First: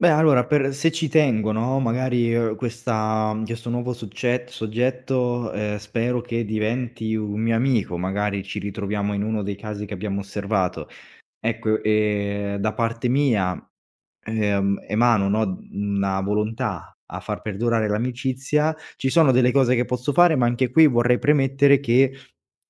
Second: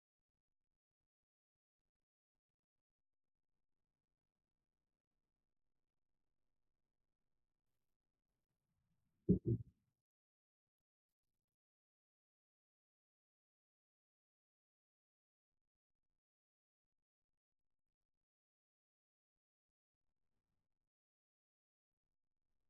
Beh, allora per se ci tengo, no, magari, uhm, questa mhmm, questo nuovo succett soggetto, ehm, spero che diventi un mio amico, magari ci ritroviamo in uno dei casi che abbiamo osservato. Ecco e da parte mia, ehm, emano, no, mhmm, una volontà a far perdurare l'amicizia, ci sono delle cose che posso fare, ma anche qui vorrei premettere che,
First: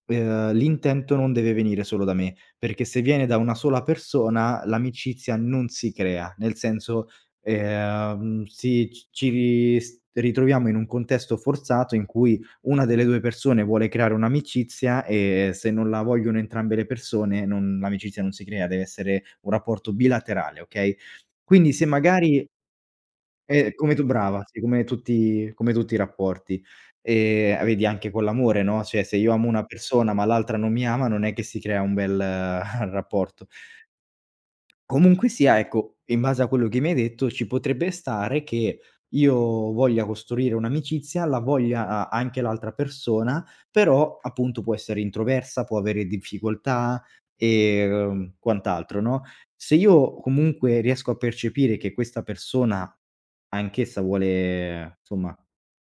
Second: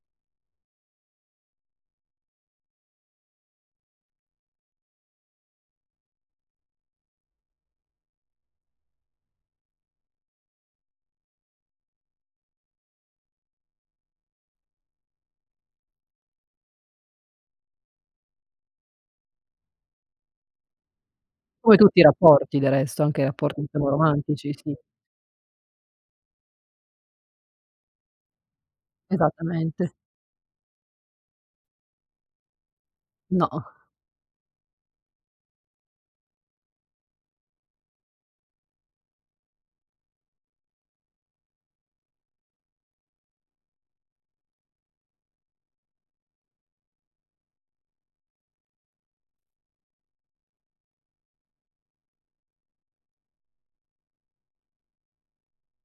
ehm, l'intento non deve venire solo da me, perché se viene da una sola persona l'amicizia non si crea, nel senso, ehm, sì, c ci ri s ritroviamo in un contesto forzato in cui 1 delle 2 persone vuole creare un'amicizia e se non la vogliono entrambe le persone non l'amicizia non si crea, dev'essere un rapporto bilaterale, okay, quindi Come se tutti i magari rapporti del resto, anche rapporti è diciamo come tu brava, romantici, sì, sì. come tutti come tutti i rapporti, ehm a vedi anche con l'amore, no, cioè, se io amo una Esattamente. persona ma l'altra non mi ama non è che si crea un bel rapporto. No. Comunque sia, ecco, in base a quello che mi hai detto ci potrebbe stare che io voglia costruire un'amicizia, la voglia a anche l'altra persona, però, appunto, può essere introversa, può avere difficoltà, ehm, quant'altro, no, se io comunque riesco a percepire che questa persona anch'essa vuole insomma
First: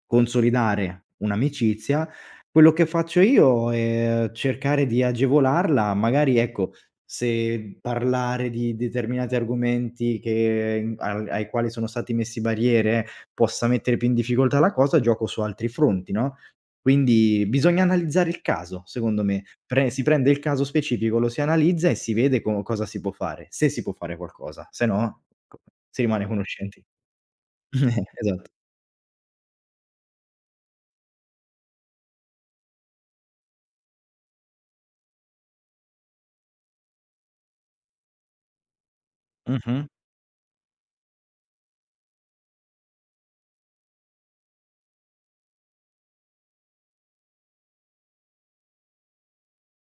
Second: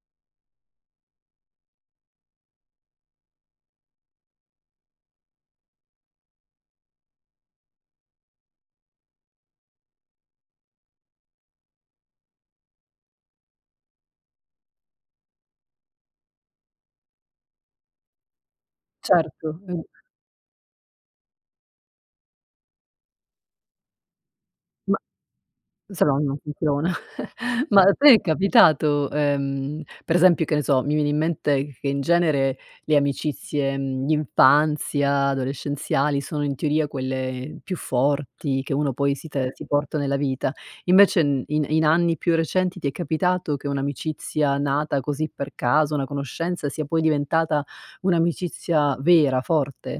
consolidare un'amicizia, quello che faccio io è cercare di agevolarla, magari, ecco, se parlare di determinati argomenti che, mhmm ai ai quali sono stati messi barriere, possa mettere più in difficoltà la cosa, gioco su altri fronti, no, quindi bisogna analizzare il caso secondo me, Certo. Mh. pre si prende il caso specifico, lo si analizza e si vede co cosa si può fare, se si può fare qualcosa, se Ma no co si questa no, rimane non conoscenti. funziona. Ma a te è Esatto. capitato, ehm, per esempio, che ne so, mi viene in mente che in genere le amicizie, mhmm, d'infanzia adolescenziali sono in teoria quelle più forti che uno poi si te si Mh-mh. porta nella vita. Invece n i in anni più recenti ti è capitato che un'amicizia nata così per caso, una conoscenza, sia poi diventata un'amicizia vera, forte?